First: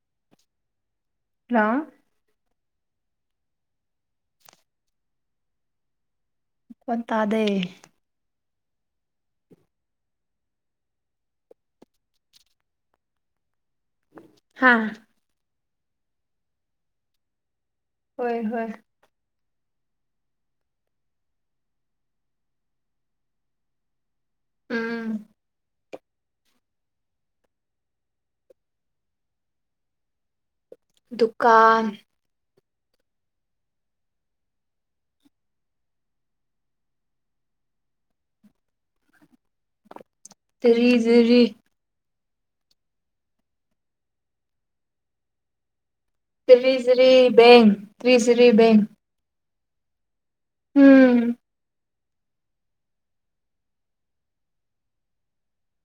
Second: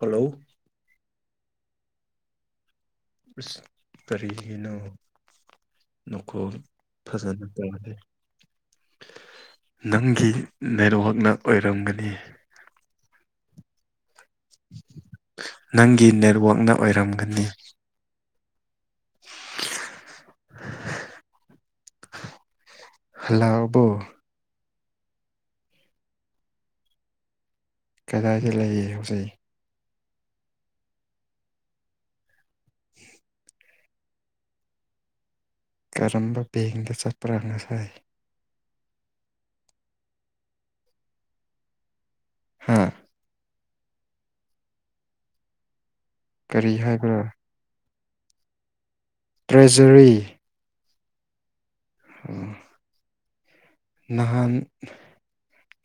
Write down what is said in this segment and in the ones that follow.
Hello hello ꯑꯁ ꯀꯔꯤꯒꯤꯅꯣ ꯅꯈꯣꯜ ꯐꯖꯅ ꯇꯥꯗꯦ ꯅꯪꯒꯤ ꯅꯦꯠꯋꯥꯛꯅ ꯑꯣꯏꯔꯝꯒꯅꯤ ꯍꯥꯥ ꯅꯪꯒꯤ ꯅꯦꯠꯋꯥꯛꯅ ꯑꯣꯏꯔꯝꯒꯅꯤ ꯍꯣꯏ ꯍꯣꯏ ꯍꯜꯂꯛꯑꯕꯣ ꯎꯝ ꯀꯗꯥꯏꯗ ꯂꯩ ꯍꯧꯖꯤꯛ ꯗꯨꯀꯥꯟ [inaudible] ꯀꯔꯝꯕ ꯕꯦꯡꯗ ꯆꯠꯄ꯭ꯔꯥ ꯉꯁꯥꯏ [unintelligible] ꯍꯥꯥ ꯀꯔꯤ ꯍꯥꯏꯕ꯭ꯔꯥ [unintelligible] ꯕꯦꯡ [unintelligible] ꯕꯦꯡ ꯇ꯭ꯔꯦꯖꯔꯤ ꯎꯝ ꯎꯝ ꯅꯍꯥꯟ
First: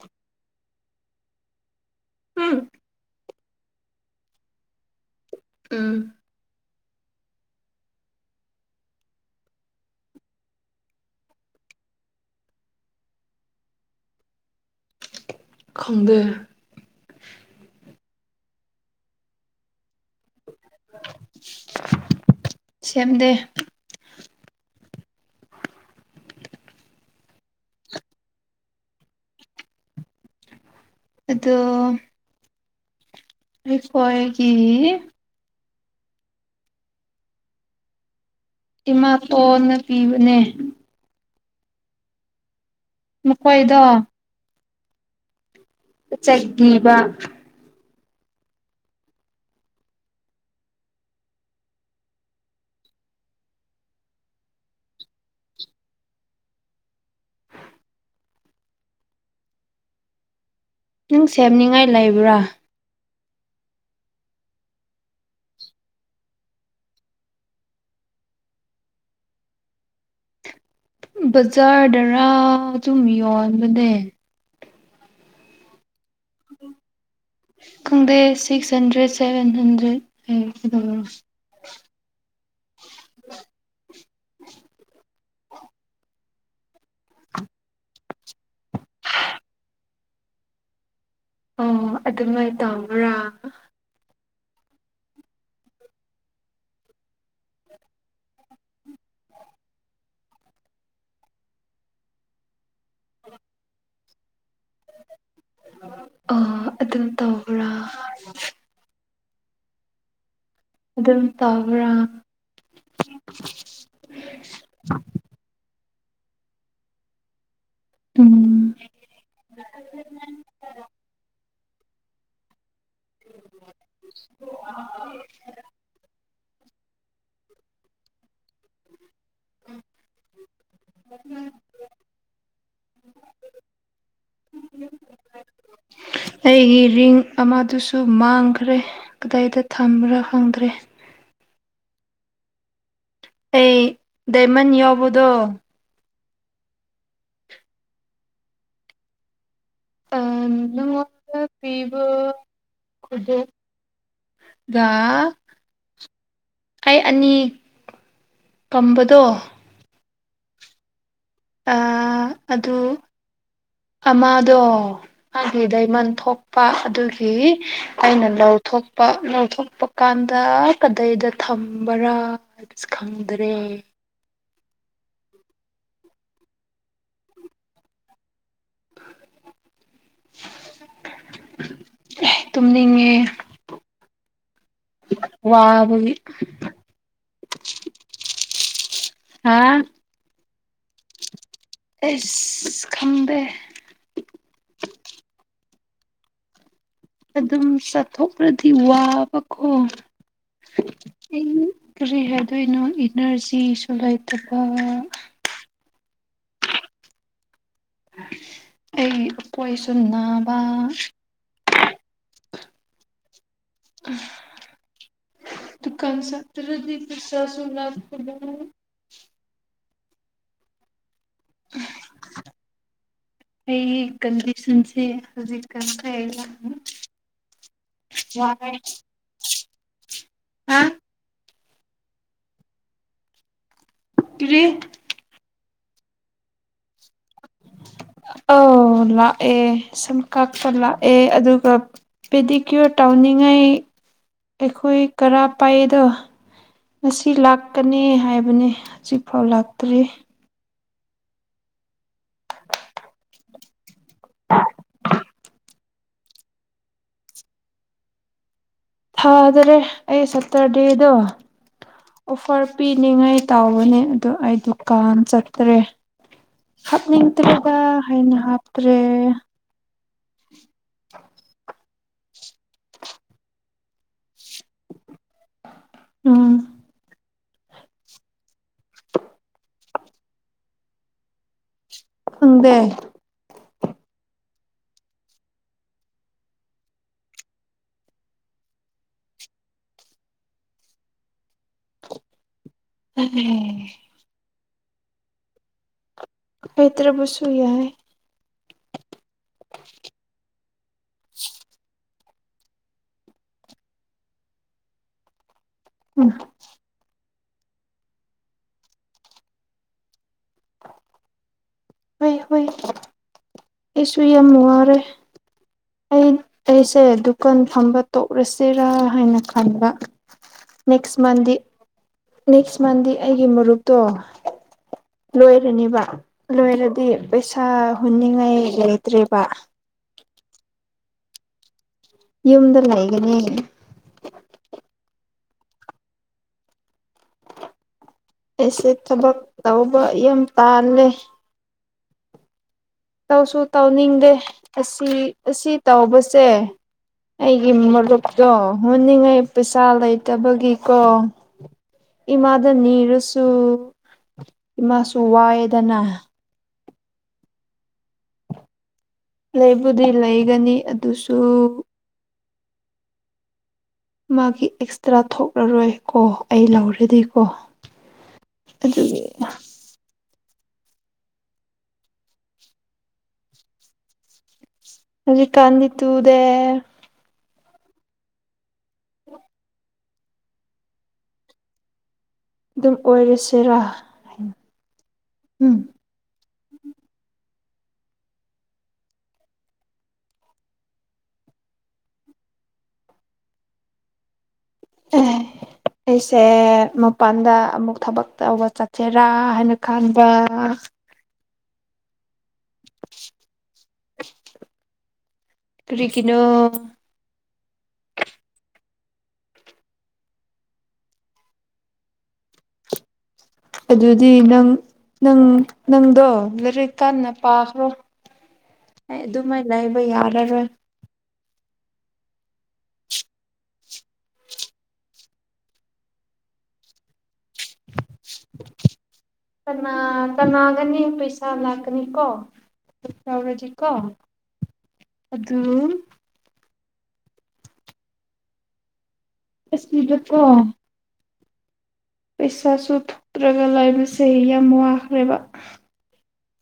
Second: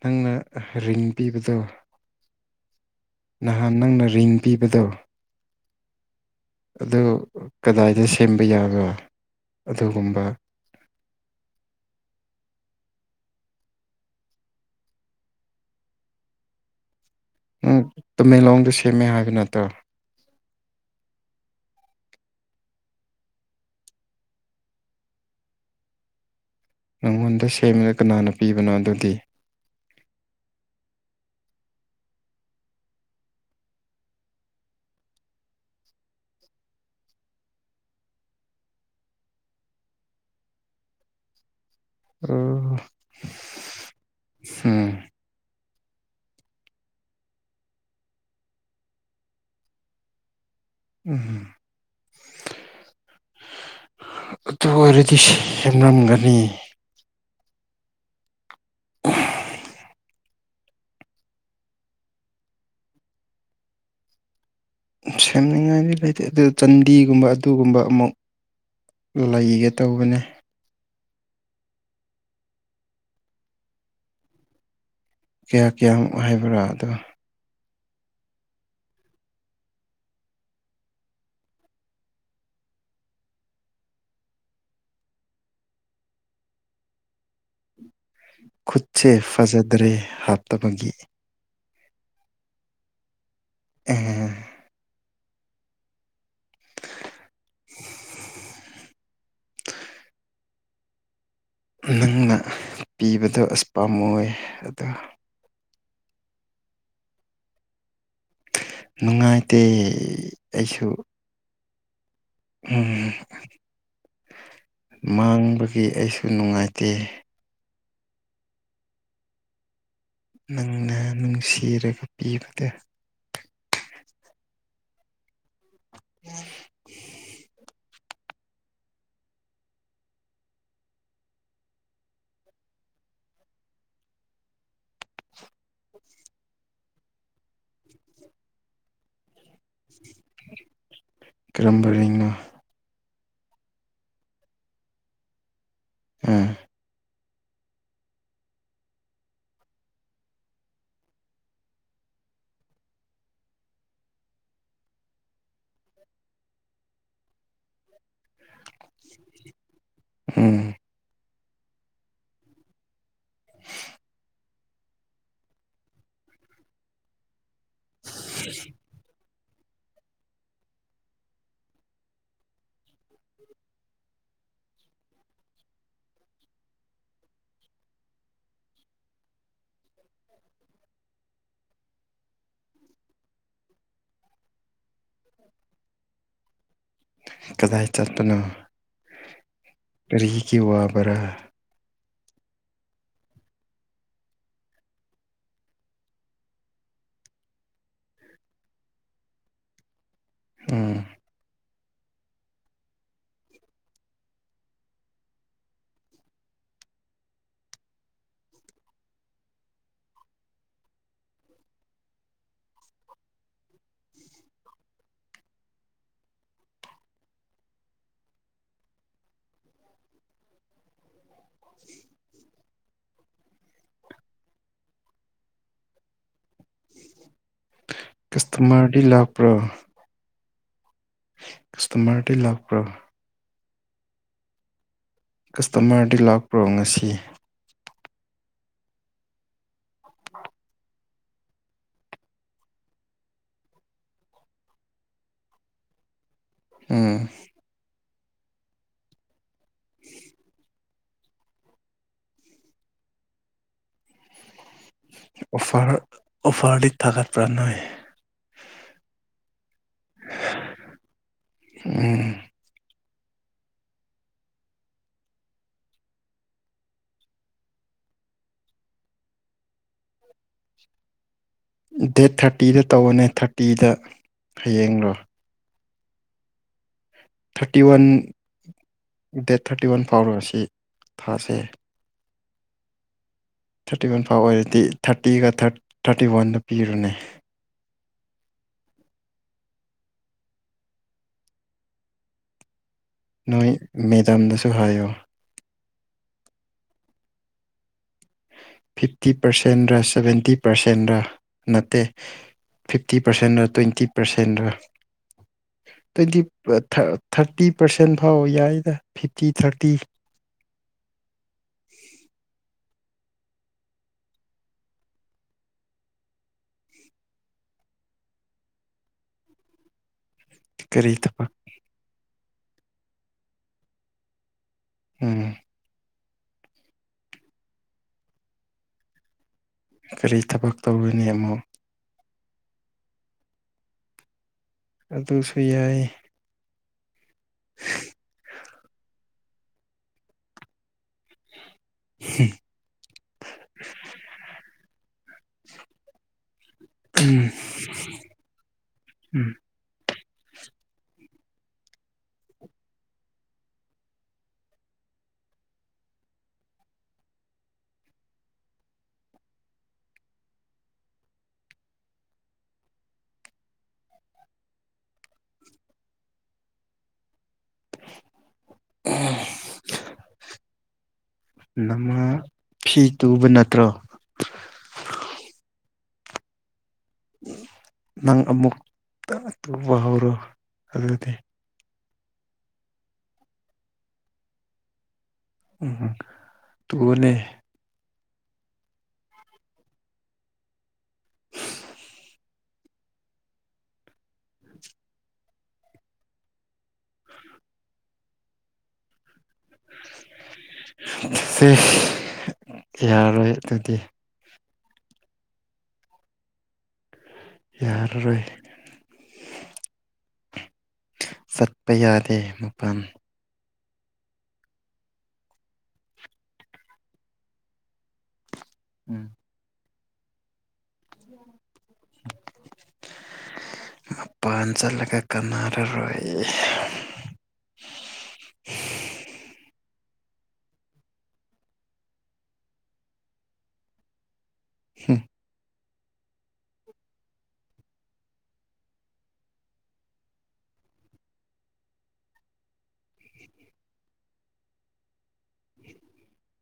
ꯅꯪꯅ ꯔꯤꯡ ꯄꯤꯕꯗꯣ ꯎꯝ ꯅꯍꯥꯟ ꯅꯪꯅ ꯔꯤꯡ ꯄꯤꯕꯗꯣ ꯎꯝ ꯑꯗꯨ ꯀꯗꯥꯏꯗ ꯁꯦꯝꯕ ꯌꯥꯕ꯭ꯔꯥ ꯑꯗꯨꯒꯨꯝꯕ ꯈꯪꯗꯦ꯫ ꯅꯪ ꯇꯃꯦꯡꯂꯣꯡꯗ ꯁꯦꯝꯃꯦ ꯍꯥꯏꯕ ꯅꯠꯇ꯭ꯔꯣ? ꯁꯦꯝꯗꯦ꯫ ꯅꯪꯉꯣꯟꯗ ꯁꯦꯝꯂ ꯀꯅꯥꯅ ꯄꯤꯕꯅꯣ ꯑꯗꯨꯗꯤ? ꯑꯗꯣ ꯑꯩꯈꯣꯏꯒꯤ ꯏꯃꯥꯇꯣꯟꯅ ꯄꯤꯕꯅꯦ꯫ ꯑꯥ꯫ ꯃꯈꯣꯏꯗꯣ ꯎꯝ꯫ ꯆꯠꯈꯤꯕ [unintelligible] ꯎꯝ꯫ ꯑꯗꯨ ꯑꯣꯏꯔꯗꯤ ꯁꯦꯝꯂꯝꯒꯅꯤ꯫ ꯅꯪ ꯁꯦꯝꯅꯤꯡꯉꯥꯏ ꯂꯩꯕ꯭ꯔꯥ? ꯁꯦꯝꯅꯤꯡꯉꯥꯏꯗꯤ ꯂꯩꯇꯦ ꯑꯗꯨ ꯆꯟꯗꯤꯒꯨꯝꯕ ꯑꯗꯨꯒꯨꯝꯕ ꯑꯃꯨꯛ ꯂꯩꯒꯦ ꯇꯧꯕꯅꯦ꯫ ꯕꯥꯖꯥꯔꯗꯔꯥ ꯑꯗꯨꯨꯝ ꯌꯣꯟꯕꯅꯦ꯫ ꯀꯌꯥ-ꯀꯌꯥꯃꯨꯛ ꯍꯥꯏꯕ꯭ꯔꯥ ꯑꯗꯣ? ꯈꯪꯗꯦ ꯁꯤꯛꯁ ꯍꯟꯗ꯭ꯔꯦꯠ ꯁꯚꯦꯟ ꯍꯟꯗ꯭ꯔꯦꯠ ꯂꯩ ꯑꯗꯨ꯫ ꯈꯨꯠꯁꯦ ꯐꯖꯗ꯭ꯔꯦ ꯍꯥꯞꯇꯕꯒꯤ꯫ ꯑꯣ ꯑꯗꯨꯃꯥꯏꯅ ꯇꯝꯕ꯭ꯔꯥ? ꯑꯦ꯫ ꯅꯪꯅ ꯄꯤꯕꯗꯣ ꯑꯁ ꯄꯥꯝꯃꯨꯏꯌꯦ ꯑꯗꯣ ꯑꯣ ꯑꯗꯨ ꯇꯧꯕ꯭ꯔꯥ꯫ ꯅꯨꯡꯉꯥꯏꯇꯦ꯫ ꯑꯩꯁꯨ ꯑꯗꯨꯝ ꯇꯕ꯭ꯔꯥ? ꯎꯝ ꯃꯥꯡꯕꯒꯤ ꯑꯩꯁꯨ ꯅꯨꯡꯉꯥꯏꯇꯦ꯫ ꯎꯝ꯫ ꯅꯪꯅ ꯅꯨꯡꯁꯤꯔꯒ ꯄꯤꯕꯗꯣ꯫ [inaudible] [inaudible] [inaudible] [inaudible] ꯑꯩꯒꯤ ꯔꯤꯡ ꯑꯃꯗꯨꯁꯨ ꯃꯥꯡꯈ꯭ꯔꯦ ꯀꯗꯥꯏꯗ ꯊꯝꯕ꯭ꯔꯥ ꯈꯪꯗ꯭ꯔꯦ? ꯀꯔꯝꯕ ꯔꯤꯡꯅꯣ? ꯑꯩ ꯗꯥꯏꯃꯟ ꯌꯥꯎꯕꯗꯣ꯫ ꯎꯝ꯫ ꯅꯉꯣꯟꯗ ꯄꯤꯕ ꯈꯨꯗꯦ ꯑꯩ ꯑꯅꯤ ꯀꯝꯕꯗꯣ ꯎꯝ꯫ ꯑ ꯑꯗꯨ ꯑꯃꯗꯣ ꯃꯥꯒꯤ ꯗꯥꯏꯃꯟ ꯊꯣꯛꯄ ꯑꯗꯨꯒꯤ ꯑꯩꯅ ꯂꯧ ꯊꯣꯛꯄ ꯄꯥꯛ ꯂꯧꯊꯣꯛꯄ ꯀꯥꯟꯗ ꯀꯗꯥꯏꯗ ꯊꯝꯕꯔꯥ ꯍꯥꯏꯕꯁꯨ ꯈꯪꯗ꯭ꯔꯦ? ꯇꯨꯝꯅꯤꯡꯉꯦ ꯋꯥꯕꯒꯤ ꯀꯗꯥꯏ ꯆꯠꯄꯅꯣ ꯍꯥꯥ ꯀꯔꯤꯒꯤ ꯋꯥꯕꯔꯥ ꯑꯁ ꯈꯪꯗꯦ ꯑꯗꯨꯝ ꯆꯠꯊꯣꯛꯂ꯭ꯗꯤ ꯋꯥꯕꯀꯣ ꯎꯝ ꯑꯩ ꯀꯔꯤ ꯍꯥꯏꯗꯣꯏꯅꯣ ꯏꯅꯔꯖꯤꯁꯨ ꯂꯩꯇꯕ ꯑꯩ ꯀꯣꯏꯁꯨ ꯅꯥꯕ ꯑꯝ ꯗꯨꯀꯥꯟ ꯆꯠꯇꯔꯗꯤ ꯄꯩꯁꯥꯁꯨ ꯂꯛꯇꯕ ꯑꯩꯒꯤ ꯀꯟꯗꯤꯁꯟꯁꯦ ꯍꯧꯖꯤꯛꯀꯟꯁꯦ ꯋꯥꯏ ꯀꯁꯇꯃꯔꯗꯤ ꯂꯥꯛꯄ꯭ꯔꯣ ꯀꯥꯁꯇꯃꯔꯗꯤ ꯂꯥꯛꯄ꯭ꯔ ꯀꯔꯤ ꯀꯁꯇꯃꯔꯗꯤ ꯂꯥꯛꯄ꯭ꯔꯣ ꯉꯁꯤ ꯑꯣ ꯂꯥꯛꯑꯣ ꯁꯝ ꯀꯛꯄꯥ ꯂꯥꯛꯑꯣ ꯑꯦ ꯑꯗꯨꯒ ꯄꯦꯗꯤꯀ꯭ꯌꯣꯔ ꯇꯧꯅꯤꯡꯉꯥꯏ ꯑꯩꯈꯣꯏ ꯀꯔꯥ ꯄꯥꯏꯗꯣ ꯎꯝ ꯉꯁꯤ ꯂꯥꯛꯀꯅꯤ ꯍꯥꯏꯕꯅꯦ ꯍꯧꯖꯤꯛꯐꯥꯎ ꯂꯥꯛꯇ꯭ꯔꯤ ꯑꯣꯐꯔ ꯑꯣꯐꯔꯗꯤ ꯊꯒꯥꯠꯄꯔꯥ ꯅꯣꯏ ꯊꯥꯗꯔꯦ ꯑꯩ ꯁꯇꯔꯗꯦꯗꯣ ꯎꯝ ꯑꯣꯐꯔ ꯄꯤꯅꯤꯡꯉꯥꯏ ꯇꯥꯎꯕꯅꯦ ꯑꯗꯣ ꯑꯩ ꯗꯨꯀꯥꯟ ꯆꯠꯇ꯭ꯔꯦ ꯍꯥꯞꯅꯤꯡꯗꯇꯔ꯭ꯦꯗ ꯍꯥꯏꯅ ꯍꯥꯞꯇ꯭ꯔꯦ ꯗꯦꯠ ꯊꯥꯔꯇꯤꯗ ꯇꯧꯕꯅꯦ ꯊꯥꯔꯇꯤꯗ ꯍꯌꯦꯡꯂꯣ ꯎꯝ thirty one date thirty one ꯐꯥꯎꯔꯁꯤ ꯊꯥꯁꯦ ꯈꯪꯗꯦ ꯊꯥꯔꯇꯤ ꯋꯥꯟ ꯐꯥꯎ ꯑꯣꯏꯔꯗꯤ ꯊꯥꯔꯇꯤꯒ ꯊꯥꯔꯇꯤ ꯋꯥꯟꯗ ꯄꯤꯔꯅꯤ ꯅꯣꯏ ꯃꯦꯗꯥꯗꯁꯨ ꯍꯥꯏꯌꯣ ꯍꯥꯏꯗꯔ꯭ꯕꯁꯨ ꯌꯥꯏ ꯐꯤꯐꯇꯤ ꯄꯥꯔꯁꯦꯟꯂꯥ ꯁꯚꯦꯟꯇꯤ ꯄꯥꯔꯁꯦꯟꯂꯥ ꯅꯠꯇꯦ ꯐꯤꯞꯇꯤ ꯄꯥꯔꯁꯦꯟꯂꯥ ꯇ꯭ꯋꯦꯟꯇꯤ ꯄꯥꯔꯁꯦꯟꯂꯥ ꯇ꯭ꯋꯦꯟꯇꯤ ꯊꯥꯔꯇꯤ ꯄꯥꯔꯁꯦꯟ ꯐꯥꯎ ꯌꯥꯏꯗ ꯐꯤꯐꯇꯤ ꯊꯥꯔꯇꯤ ꯍꯣꯏ ꯍꯣꯏ ꯑꯩꯁꯨ ꯌꯥꯝ ꯋꯔꯦ ꯑꯩ ꯑꯩꯁꯦ ꯗꯨꯀꯥꯟ ꯐꯝꯕ ꯇꯣꯛꯂꯁꯤꯔꯥ ꯍꯥꯏꯅ ꯈꯟꯕ ꯀꯔꯤ ꯅꯦꯛꯁ ꯊꯕꯛ ꯃꯟꯗꯤ ꯅꯦꯛꯁ ꯃꯟꯗꯦ ꯑꯩꯒꯤ ꯃꯔꯨꯞꯇꯣ ꯎꯝ ꯂꯣꯏꯔꯅꯦꯕ ꯂꯣꯏꯔꯗꯤ ꯄꯩꯁꯥ ꯍꯨꯟꯅꯤꯡꯉꯥꯏ ꯂꯩꯇ꯭ꯔꯦꯕ ꯀꯔꯤ ꯊꯕꯛ ꯇꯧꯔꯅꯤ ꯑꯃꯨꯛ ꯌꯨꯝꯗ ꯂꯩꯒꯅꯤ ꯑꯗꯨꯁꯨ ꯌꯥꯏ [inaudible] ꯑꯩꯁꯦ ꯊꯕꯛ ꯇꯧꯕ ꯌꯥꯝ ꯇꯥꯜꯂꯦ ꯎꯝ ꯇꯧꯁꯨ ꯇꯧꯅꯤꯡꯗꯦ ꯑꯁꯤ ꯑꯁꯤ ꯇꯧꯕꯁꯦ ꯎꯝ ꯑꯩꯒꯤ ꯃꯔꯨꯞꯇꯣ ꯍꯨꯟꯅꯤꯡꯉꯥꯏ ꯎꯝ ꯄꯩꯁꯥ ꯂꯩꯇꯕꯒꯤꯀꯣ ꯏꯃꯥꯗ ꯅꯤꯔꯁꯨ ꯏꯃꯥꯁꯨ ꯋꯥꯏꯌꯦꯗꯅ ꯂꯩꯕꯨꯗꯤ ꯂꯩꯒꯅꯤ ꯑꯗꯨꯁꯨ ꯃꯥꯒꯤ ꯑꯦꯛꯁꯇ꯭ꯔꯥ ꯊꯣꯛꯂꯔꯣꯏ ꯀꯣ ꯑꯩ ꯂꯧꯔꯗꯤꯀꯣ ꯑꯗꯨꯒꯤ ꯅꯃꯥ ꯐꯤ ꯇꯨꯕ ꯅꯠꯇ꯭ꯔꯣ ꯍꯧꯖꯤꯛꯀꯥꯟꯗꯤ ꯇꯨꯗꯦ ꯅꯪ ꯑꯃꯨꯛꯇ ꯇꯨꯕ ꯍꯧꯔꯣ ꯑꯗꯨꯗꯤ ꯑꯗꯨꯝ ꯑꯣꯏꯔꯁꯤꯔꯥ ꯎꯝ ꯎꯝ ꯇꯨꯋꯣꯅꯦ [inaudible] ꯑꯦ ꯑꯩꯁꯦ ꯃꯄꯥꯟꯗ ꯑꯃꯨꯛ ꯊꯕꯛ ꯇꯧꯕ ꯆꯠꯁꯦꯔꯥ ꯍꯥꯏꯅ ꯈꯥꯟꯕ ꯁꯤꯁ ꯌꯥꯔꯣꯏ ꯑꯗꯨꯗꯤ ꯀꯔꯤꯒꯤꯅꯣ ꯌꯥꯔꯔꯣꯏ ꯆꯠꯄ ꯌꯥꯗꯦ ꯃꯄꯥꯟ ꯑꯗꯨꯗꯤ ꯅꯪ ꯅꯪ ꯅꯪꯗꯣ ꯂꯥꯏꯔꯤꯛ ꯀꯟꯅ ꯄꯥꯈ꯭ꯔꯣ ꯑꯩ ꯎꯝ ꯑꯗꯨꯃꯥꯏ ꯂꯩꯕ ꯌꯥꯔꯔꯣꯏ [unintelligible] ꯃꯄꯥꯟ ꯆꯠꯂꯒ ꯀꯥꯟꯅꯔꯔꯣꯏ [inaudible] ꯀꯅꯥ ꯀꯅꯥꯒꯅꯤ ꯄꯩꯁꯥ ꯂꯥꯛꯀꯅꯤ ꯀꯣ ꯇꯧꯔꯗꯤꯀꯣ ꯑꯗꯨ ꯑꯁꯤꯗꯀꯣ ꯄꯩꯁꯥꯁꯨ ꯊꯣꯛꯇ꯭ꯔꯒ ꯂꯩꯕꯁꯦ ꯌꯥꯝ ꯋꯥꯈ꯭ꯔꯦꯕ [inaudible]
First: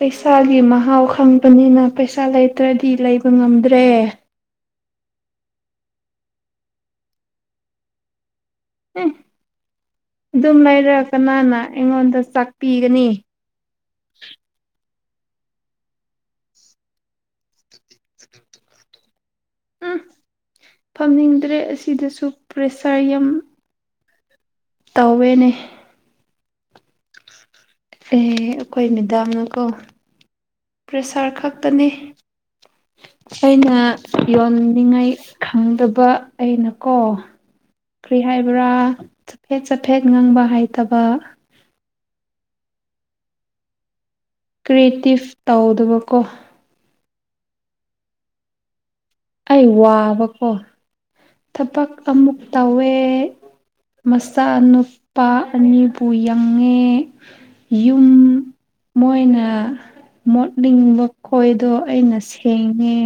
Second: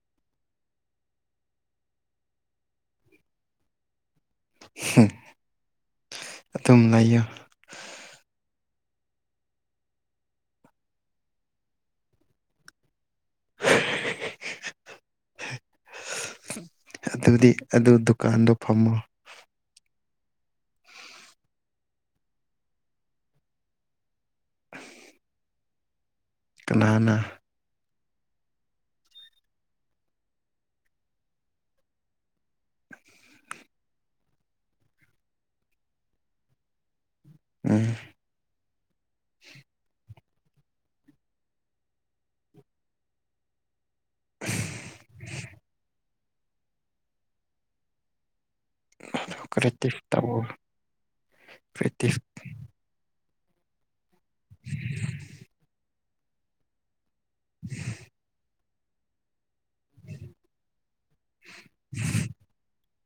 ꯄꯩꯁꯥꯒꯤ ꯃꯍꯥꯎ ꯈꯪꯕꯅꯤꯅ ꯄꯩꯁꯥ ꯂꯩꯇ꯭ꯔꯗꯤ ꯂꯩꯕ ꯉꯝꯗ꯭ꯔꯦ ꯍꯨꯝ ꯑꯗꯨꯝ ꯂꯩꯌꯨ ꯎꯝ ꯑꯗꯨꯝ ꯂꯩꯔꯒ ꯀꯅꯥꯅ ꯑꯩꯉꯣꯟꯗ ꯆꯥꯛ ꯄꯤꯒꯅꯤ [unintelligible] ꯑꯗꯨꯗꯤ ꯑꯗꯨ ꯗꯨꯀꯥꯟꯗꯣ ꯐꯝꯃꯣ ꯎꯝ ꯐꯝꯅꯤꯡꯗ꯭ꯔꯦ ꯑꯁꯤꯗꯁꯨ ꯄ꯭ꯔꯦꯁꯔ ꯌꯥꯝ ꯇꯧꯋꯦꯅꯦ ꯀꯅꯥꯅ ꯑꯦ ꯑꯈꯣꯏ ꯃꯦꯗꯥꯝꯅꯀꯣ ꯄ꯭ꯔꯦꯁꯔ ꯈꯛꯇꯅꯦ ꯑꯩꯅ ꯌꯣꯟꯅꯤꯡꯉꯥꯏ ꯈꯪꯗꯕ ꯑꯩꯅꯀꯣ ꯎꯝ ꯀ꯭ꯔꯤ ꯍꯥꯏꯕ꯭ꯔꯥ ꯆꯐꯦꯠ ꯆꯐꯦꯠ ꯉꯥꯡꯕ ꯍꯩꯇꯕ [unintelligible] ꯀ꯭ꯔꯤꯌꯦꯇꯤꯞ ꯇꯧꯗꯕꯀꯣ ꯑꯗꯨ ꯑꯩ ꯀ꯭ꯔꯦꯇꯤꯞ ꯇꯧꯑꯣ ꯋꯥꯕꯀꯣ ꯊꯕꯛ ꯀ꯭ꯔꯦꯇꯤꯞ ꯑꯃꯨꯛ ꯇꯧꯋꯦ ꯃꯆꯥꯅꯨꯄꯥ ꯑꯅꯤ ꯎ ꯌꯪꯉꯦ ꯌꯨꯝ ꯃꯣꯏꯅ ꯃꯣꯠꯅꯤꯡꯕ ꯈꯣꯏꯗꯣ ꯑꯩꯅ ꯁꯦꯡꯉꯦ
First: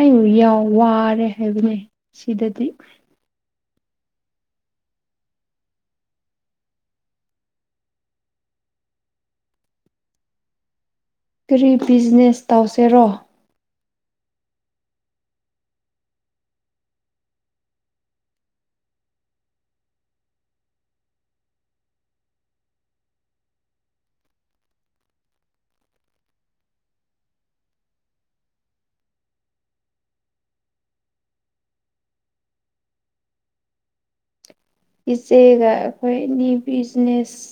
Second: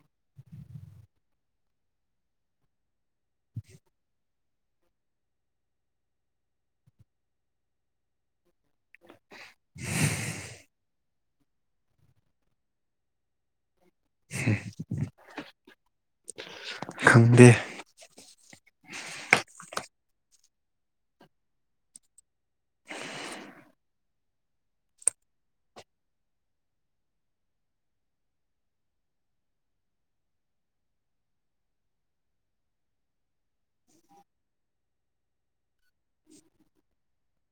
ꯑꯩꯕꯨ ꯌꯥꯎ ꯋꯥꯔꯦ ꯍꯥꯏꯕꯅꯦ ꯁꯤꯗꯗꯤ [inaudible] ꯀꯔꯤ ꯕꯤꯖꯤꯅꯦꯁ ꯇꯧꯁꯦꯔꯣ ꯈꯪꯗꯦ ꯏꯆꯦꯒ ꯑꯩꯈꯣꯏ ꯑꯅꯤ ꯕꯤꯖꯤꯅꯦꯁ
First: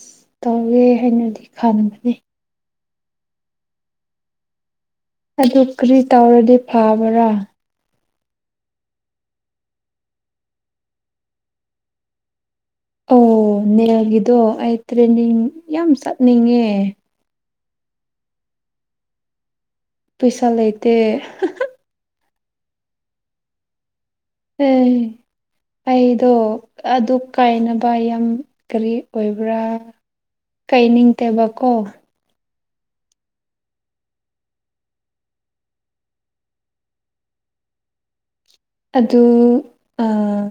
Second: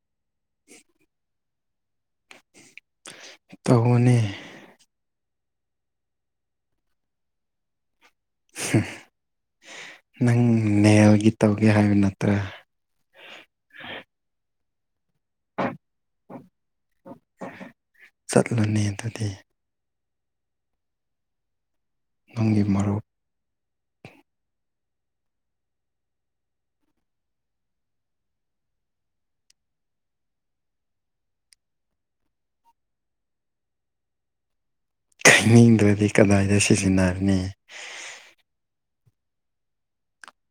ꯇꯧꯒꯦ ꯍꯥꯏꯅꯗꯤ ꯈꯥꯟꯕꯅꯤ ꯇꯧꯑꯣꯅꯦ ꯑꯗꯨ ꯀꯔꯤ ꯇꯧꯔꯗꯤ ꯐꯕ꯭ꯔꯥ ꯅꯪ ꯅꯦꯜꯒꯤ ꯇꯧꯒꯦ ꯍꯥꯏꯕ ꯅꯠꯇ꯭ꯔꯥ ꯑꯣ ꯅꯦꯜꯒꯤꯗꯣ ꯑꯩ ꯇ꯭ꯔꯦꯟꯅꯤꯡ ꯌꯥꯝ ꯆꯠꯅꯤꯡꯉꯦ꯫ ꯆꯠꯂꯨꯅꯦ ꯑꯗꯨꯗꯤ ꯄꯩꯁꯥ ꯂꯩꯇꯦ ꯅꯪꯒꯤ ꯃꯔꯨꯞ ꯑꯦ ꯑꯩꯗꯣ ꯑꯗꯨ ꯀꯥꯏꯅꯕ ꯌꯥꯝ ꯀꯔꯤ ꯑꯣꯏꯕ꯭ꯔꯥ ꯀꯥꯢꯅꯤꯡꯇꯦꯕꯀꯣ ꯀꯥꯏꯅꯤꯡꯗ꯭ꯔꯗꯤ ꯀꯗꯥꯏꯗꯩ ꯁꯤꯖꯤꯟꯅꯅꯤ ꯑꯗꯨ ꯑꯥ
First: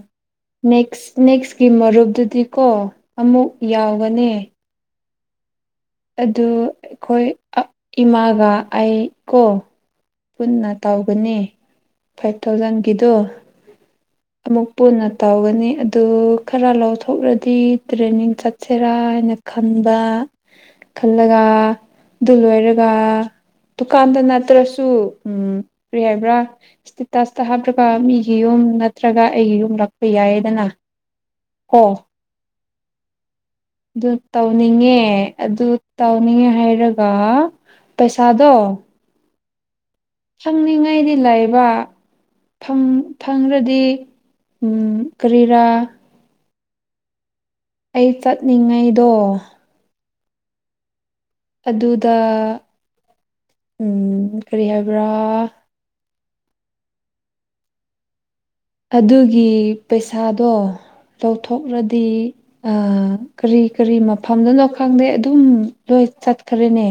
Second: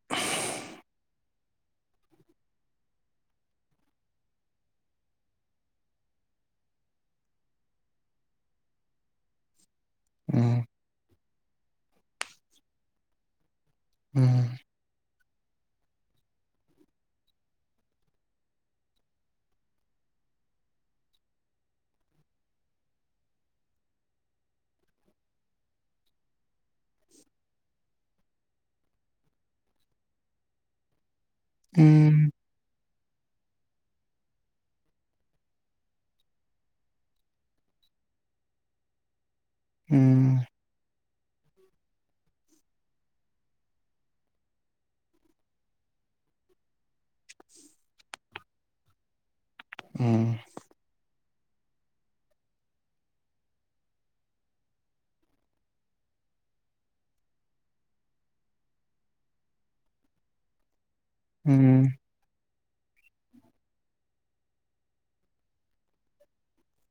ꯅꯦꯛꯁ ꯅꯦꯛꯁꯀꯤ ꯃꯔꯨꯞꯗꯨꯗꯤꯀꯣ ꯑꯃꯨꯛ ꯌꯥꯎꯒꯅꯤ꯫ ꯑꯗꯨ ꯑꯩꯈꯣꯏ ꯏꯃꯥꯒ ꯑꯩ ꯀꯣ ꯎꯝ ꯄꯨꯟꯅ ꯇꯧꯒꯅꯤ ꯐꯥꯏꯚ ꯊꯥꯎꯖꯟꯒꯤꯗꯣ ꯎꯝ ꯑꯃꯨꯛ ꯄꯨꯟꯅ ꯇꯧꯒꯅꯤ ꯑꯗꯨ ꯈꯔꯥ ꯂꯧꯊꯣꯛꯂꯗꯤ ꯇ꯭ꯔꯦꯅꯤꯡ ꯆꯠꯁꯦꯔꯥ ꯍꯥꯏꯅ ꯈꯟꯕ ꯈꯜꯂꯒ ꯑꯗꯨ ꯂꯣꯏꯔꯒ ꯗꯨꯀꯥꯟꯗ ꯅꯠꯇ꯭ꯔꯁꯨ ꯁꯨ ꯎꯝ ꯀꯔꯤ ꯍꯥꯏꯕ꯭ꯔꯥ [unintelligible] ꯍꯥꯞꯔꯒ ꯃꯤꯒꯤ ꯌꯨꯝ ꯅꯠꯇ꯭ꯔꯒ ꯑꯩꯒꯤ ꯌꯨꯝ ꯂꯥꯛꯄ ꯌꯥꯏꯌꯦꯗꯅ ꯀꯣ ꯎꯝ ꯑꯗꯨ ꯇꯧꯅꯤꯡꯉꯦ ꯑꯗꯨ ꯇꯧꯅꯤꯡꯉꯦ ꯍꯥꯏꯔꯒ ꯄꯩꯁꯥꯗꯣ ꯎꯝ ꯆꯪꯅꯤꯡꯉꯥꯏꯗꯤ ꯂꯩꯕ ꯐꯥꯡ ꯐꯥꯡꯂꯗꯤ ꯎꯝ ꯀꯔꯤꯔꯥ ꯑꯩ ꯆꯠꯂꯤꯉꯩꯗꯣ ꯎꯝ ꯑꯗꯨꯗ ꯀꯔꯤ ꯍꯥꯏꯕ꯭ꯔꯥ ꯑꯗꯨꯒꯤ ꯄꯩꯁꯥꯗꯣ ꯎꯝ ꯂꯧꯊꯣꯛꯔꯗꯤ ꯑꯥ ꯀꯔꯤ ꯀꯔꯤ ꯃꯐꯝꯗꯅꯣ ꯈꯪꯗꯦ ꯑꯗꯨꯝ ꯂꯣꯏ ꯆꯠꯈ꯭ꯔꯦꯅꯦ